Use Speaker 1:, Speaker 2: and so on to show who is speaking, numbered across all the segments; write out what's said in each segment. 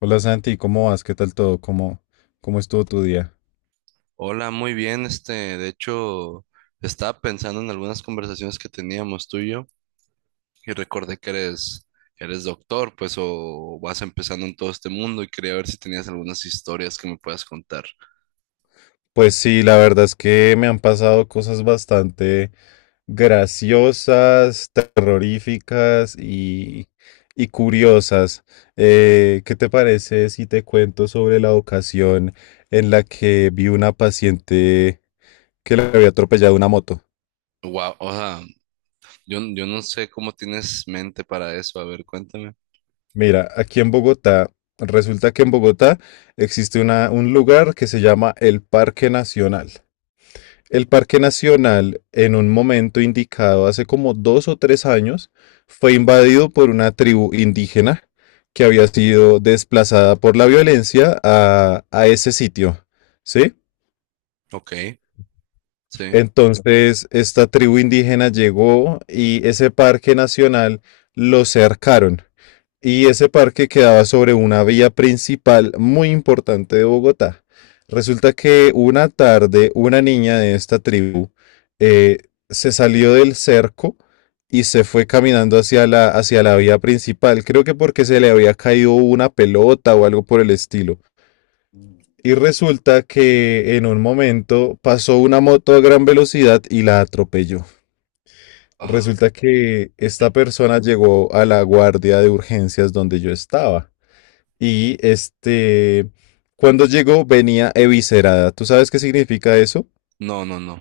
Speaker 1: Hola Santi, ¿cómo vas? ¿Qué tal todo? ¿Cómo estuvo tu día?
Speaker 2: Hola, muy bien. De hecho, estaba pensando en algunas conversaciones que teníamos tú y yo y recordé que eres doctor, pues, o vas empezando en todo este mundo y quería ver si tenías algunas historias que me puedas contar.
Speaker 1: Pues sí, la verdad es que me han pasado cosas bastante graciosas, terroríficas y curiosas. ¿Qué te parece si te cuento sobre la ocasión en la que vi una paciente que le había atropellado una moto?
Speaker 2: Wow, o sea, yo no sé cómo tienes mente para eso. A ver, cuéntame.
Speaker 1: Mira, aquí en Bogotá, resulta que en Bogotá existe un lugar que se llama el Parque Nacional. El Parque Nacional, en un momento indicado hace como 2 o 3 años, fue invadido por una tribu indígena que había sido desplazada por la violencia a ese sitio, ¿sí?
Speaker 2: Ok, sí.
Speaker 1: Entonces, esta tribu indígena llegó y ese Parque Nacional lo cercaron. Y ese parque quedaba sobre una vía principal muy importante de Bogotá. Resulta que una tarde una niña de esta tribu eh, se salió del cerco y se fue caminando hacia la vía principal. Creo que porque se le había caído una pelota o algo por el estilo. Y resulta que en un momento pasó una moto a gran velocidad y la atropelló.
Speaker 2: Ah,
Speaker 1: Resulta que esta persona llegó a la guardia de urgencias donde yo estaba. Y este, cuando llegó venía eviscerada. ¿Tú sabes qué significa eso?
Speaker 2: no, no, no.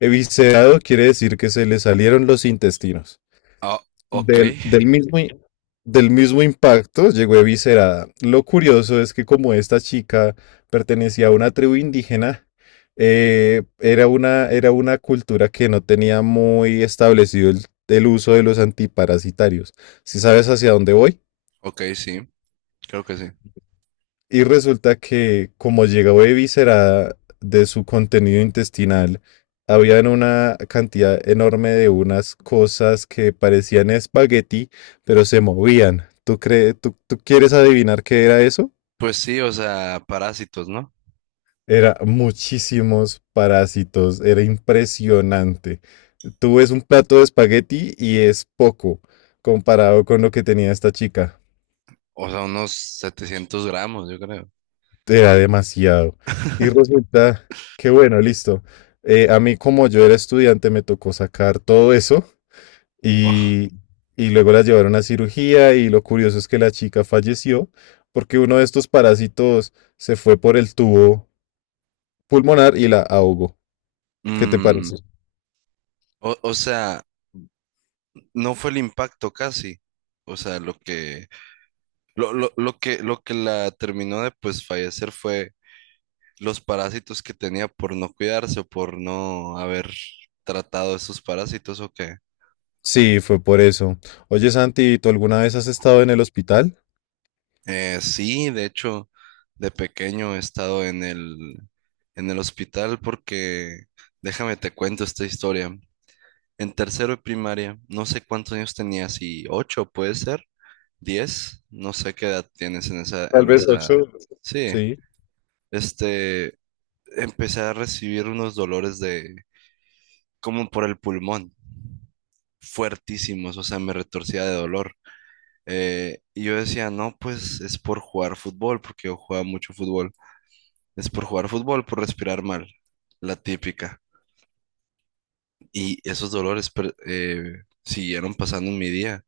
Speaker 1: Eviscerado quiere decir que se le salieron los intestinos.
Speaker 2: Ah, ok,
Speaker 1: Del mismo impacto llegó eviscerada. Lo curioso es que como esta chica pertenecía a una tribu indígena, era una cultura que no tenía muy establecido el uso de los antiparasitarios. ¿Si sabes hacia dónde voy?
Speaker 2: ok, sí. Creo que sí.
Speaker 1: Y resulta que como llegó eviscerada de su contenido intestinal, habían una cantidad enorme de unas cosas que parecían espagueti, pero se movían. ¿Tú crees, tú quieres adivinar qué era eso?
Speaker 2: Pues sí, o sea, parásitos, ¿no?
Speaker 1: Era muchísimos parásitos, era impresionante. Tú ves un plato de espagueti y es poco comparado con lo que tenía esta chica.
Speaker 2: O sea, unos 700 gramos, yo creo.
Speaker 1: Era demasiado. Y resulta que, bueno, listo. A mí, como yo era estudiante, me tocó sacar todo eso
Speaker 2: Oh.
Speaker 1: y, y luego la llevaron a cirugía y lo curioso es que la chica falleció porque uno de estos parásitos se fue por el tubo pulmonar y la ahogó. ¿Qué te
Speaker 2: Mm,
Speaker 1: parece?
Speaker 2: o, no fue el impacto casi. O sea, lo que la terminó de pues fallecer fue los parásitos que tenía por no cuidarse o por no haber tratado esos parásitos o qué.
Speaker 1: Sí, fue por eso. Oye, Santi, ¿tú alguna vez has estado en el hospital?
Speaker 2: Sí, de hecho, de pequeño he estado en el hospital porque, déjame te cuento esta historia. En tercero de primaria, no sé cuántos años tenías, y ocho puede ser, 10, no sé qué edad tienes en esa,
Speaker 1: Tal
Speaker 2: en
Speaker 1: vez ocho.
Speaker 2: esa, sí,
Speaker 1: Sí.
Speaker 2: este, empecé a recibir unos dolores de, como por el pulmón, fuertísimos, o sea, me retorcía de dolor. Y yo decía, no, pues es por jugar fútbol, porque yo jugaba mucho fútbol, es por jugar fútbol, por respirar mal, la típica. Y esos dolores siguieron pasando en mi día.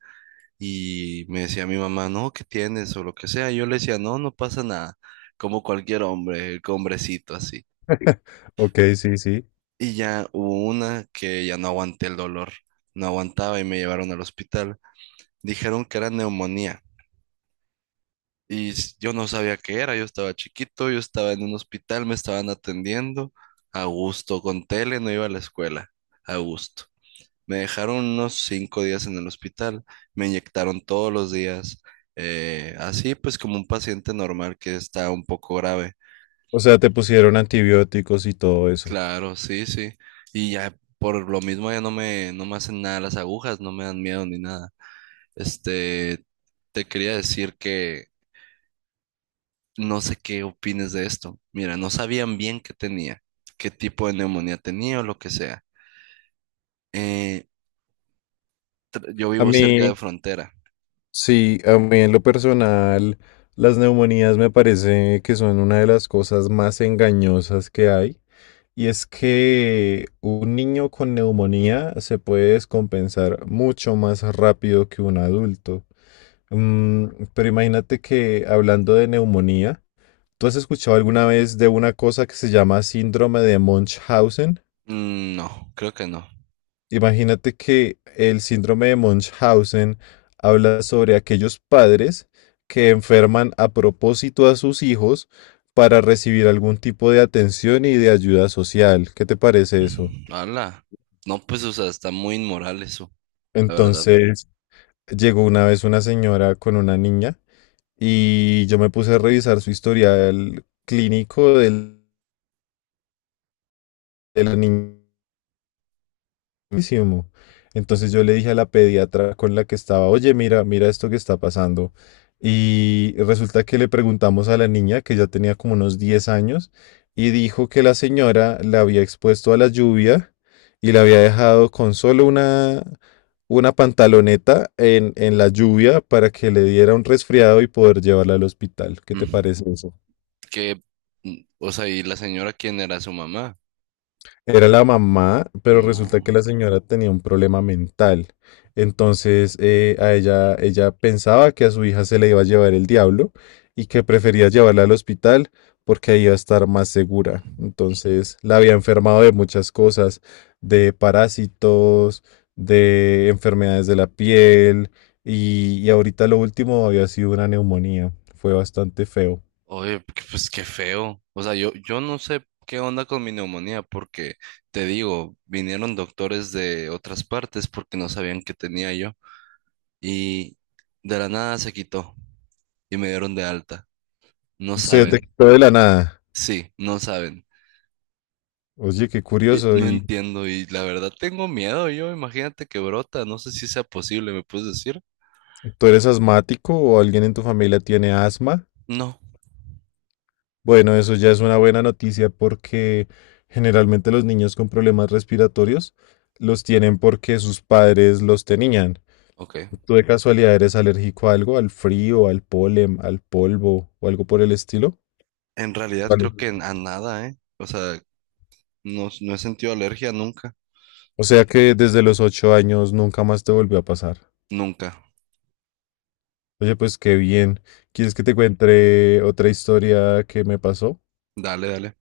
Speaker 2: Y me decía mi mamá, no, ¿qué tienes? O lo que sea. Yo le decía, no, no pasa nada. Como cualquier hombre, hombrecito así.
Speaker 1: Ok, sí, sí.
Speaker 2: Y ya hubo una que ya no aguanté el dolor. No aguantaba y me llevaron al hospital. Dijeron que era neumonía. Yo no sabía qué era. Yo estaba chiquito, yo estaba en un hospital, me estaban atendiendo. A gusto, con tele, no iba a la escuela. A gusto. Me dejaron unos 5 días en el hospital, me inyectaron todos los días, así pues como un paciente normal que está un poco grave.
Speaker 1: O sea, te pusieron antibióticos y todo eso.
Speaker 2: Claro, sí, sí. Y ya por lo mismo ya no me hacen nada las agujas, no me dan miedo ni nada. Este, te quería decir que no sé qué opines de esto. Mira, no sabían bien qué tenía, qué tipo de neumonía tenía o lo que sea. Eh, yo
Speaker 1: A
Speaker 2: vivo cerca de
Speaker 1: mí,
Speaker 2: frontera.
Speaker 1: sí, a mí en lo personal, las neumonías me parece que son una de las cosas más engañosas que hay. Y es que un niño con neumonía se puede descompensar mucho más rápido que un adulto. Mm, pero imagínate que hablando de neumonía, ¿tú has escuchado alguna vez de una cosa que se llama síndrome de Munchausen?
Speaker 2: Mm, no, creo que no.
Speaker 1: Imagínate que el síndrome de Munchausen habla sobre aquellos padres que enferman a propósito a sus hijos para recibir algún tipo de atención y de ayuda social. ¿Qué te parece eso?
Speaker 2: Ala. No, pues, o sea, está muy inmoral eso, la verdad.
Speaker 1: Entonces, llegó una vez una señora con una niña y yo me puse a revisar su historial clínico de la niña. Buenísimo. Entonces yo le dije a la pediatra con la que estaba, oye, mira, mira esto que está pasando. Y resulta que le preguntamos a la niña, que ya tenía como unos 10 años, y dijo que la señora la había expuesto a la lluvia y la había dejado con solo una pantaloneta en la lluvia para que le diera un resfriado y poder llevarla al hospital. ¿Qué te
Speaker 2: Mm.
Speaker 1: parece eso?
Speaker 2: Que, mm, o sea, ¿y la señora quién era su mamá?
Speaker 1: Era la mamá, pero resulta que
Speaker 2: No.
Speaker 1: la señora tenía un problema mental. Entonces, ella pensaba que a su hija se le iba a llevar el diablo y que prefería llevarla al hospital porque ahí iba a estar más segura. Entonces, la había enfermado de muchas cosas, de parásitos, de enfermedades de la piel y ahorita lo último había sido una neumonía. Fue bastante feo.
Speaker 2: Oye, pues qué feo. O sea, yo no sé qué onda con mi neumonía, porque te digo, vinieron doctores de otras partes porque no sabían qué tenía yo. Y de la nada se quitó y me dieron de alta. No
Speaker 1: Se
Speaker 2: saben.
Speaker 1: detectó de la nada.
Speaker 2: Sí, no saben.
Speaker 1: Oye, qué
Speaker 2: Y
Speaker 1: curioso.
Speaker 2: no
Speaker 1: Y,
Speaker 2: entiendo y la verdad tengo miedo yo, imagínate que brota, no sé si sea posible, ¿me puedes decir?
Speaker 1: ¿tú eres asmático o alguien en tu familia tiene asma?
Speaker 2: No,
Speaker 1: Bueno, eso ya es una buena noticia porque generalmente los niños con problemas respiratorios los tienen porque sus padres los tenían.
Speaker 2: ok.
Speaker 1: ¿Tú de casualidad eres alérgico a algo, al frío, al polen, al polvo o algo por el estilo?
Speaker 2: En realidad creo
Speaker 1: Vale.
Speaker 2: que a nada, ¿eh? O sea, no, no he sentido alergia nunca,
Speaker 1: O sea que desde los 8 años nunca más te volvió a pasar.
Speaker 2: nunca.
Speaker 1: Oye, pues qué bien. ¿Quieres que te cuente otra historia que me pasó?
Speaker 2: Dale, dale.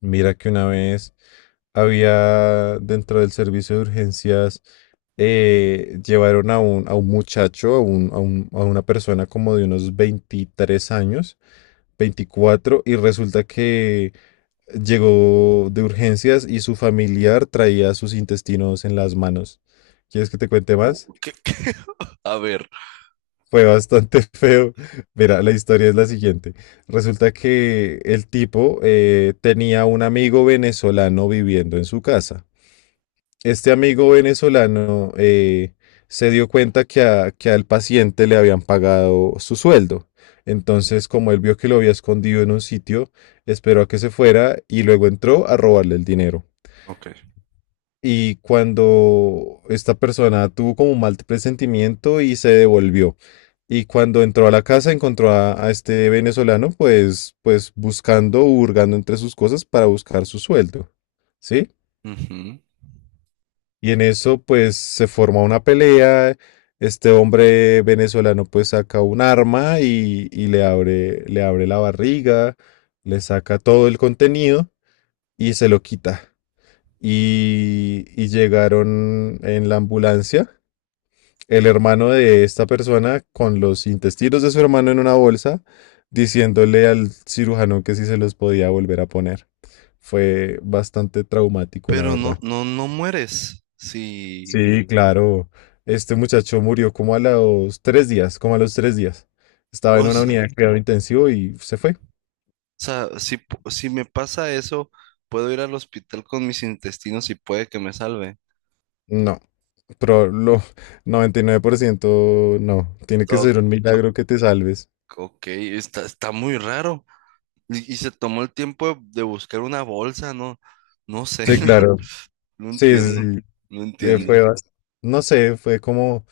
Speaker 1: Mira que una vez había dentro del servicio de urgencias, llevaron a un muchacho, a una persona como de unos 23 años, 24 y resulta que llegó de urgencias y su familiar traía sus intestinos en las manos. ¿Quieres que te cuente
Speaker 2: Uh,
Speaker 1: más?
Speaker 2: ¿qué- qué? A ver.
Speaker 1: Fue bastante feo. Mira, la historia es la siguiente. Resulta que el tipo tenía un amigo venezolano viviendo en su casa. Este amigo venezolano se dio cuenta que, al paciente le habían pagado su sueldo. Entonces, como él vio que lo había escondido en un sitio, esperó a que se fuera y luego entró a robarle el dinero.
Speaker 2: Ok.
Speaker 1: Y cuando esta persona tuvo como un mal presentimiento y se devolvió. Y cuando entró a la casa encontró a este venezolano pues, pues buscando, hurgando entre sus cosas para buscar su sueldo. ¿Sí?
Speaker 2: Ujú.
Speaker 1: Y en eso, pues, se forma una pelea. Este hombre venezolano, pues, saca un arma y le abre la barriga, le saca todo el contenido y se lo quita. Y llegaron en la ambulancia el hermano de esta persona con los intestinos de su hermano en una bolsa, diciéndole al cirujano que si se los podía volver a poner. Fue bastante traumático, la
Speaker 2: Pero
Speaker 1: verdad.
Speaker 2: no, no, no mueres. Si,
Speaker 1: Sí, claro. Este muchacho murió como a los 3 días, como a los tres días. Estaba en
Speaker 2: o
Speaker 1: una
Speaker 2: sea,
Speaker 1: unidad de cuidado intensivo y se fue.
Speaker 2: si me pasa eso, puedo ir al hospital con mis intestinos y puede que me salve.
Speaker 1: No, pero lo 99% no. Tiene que
Speaker 2: O-
Speaker 1: ser un
Speaker 2: o-
Speaker 1: milagro que te salves.
Speaker 2: ok, está muy raro. Y se tomó el tiempo de buscar una bolsa, no, no sé,
Speaker 1: Sí, claro.
Speaker 2: no
Speaker 1: Sí, sí,
Speaker 2: entiendo, no
Speaker 1: sí. eh,
Speaker 2: entiendo.
Speaker 1: fue bas- no sé, fue como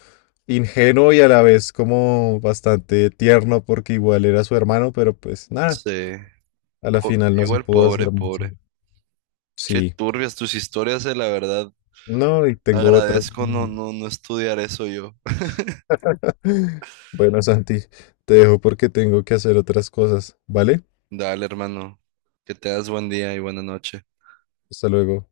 Speaker 1: ingenuo y a la vez como bastante tierno porque igual era su hermano, pero pues nada,
Speaker 2: Sí,
Speaker 1: a la final no se
Speaker 2: igual
Speaker 1: pudo
Speaker 2: pobre,
Speaker 1: hacer mucho.
Speaker 2: pobre. Qué
Speaker 1: Sí.
Speaker 2: turbias tus historias, la verdad.
Speaker 1: No, y tengo otras.
Speaker 2: Agradezco no, no, no estudiar eso yo.
Speaker 1: Bueno, Santi, te dejo porque tengo que hacer otras cosas, ¿vale?
Speaker 2: Dale, hermano, que te das buen día y buena noche.
Speaker 1: Hasta luego.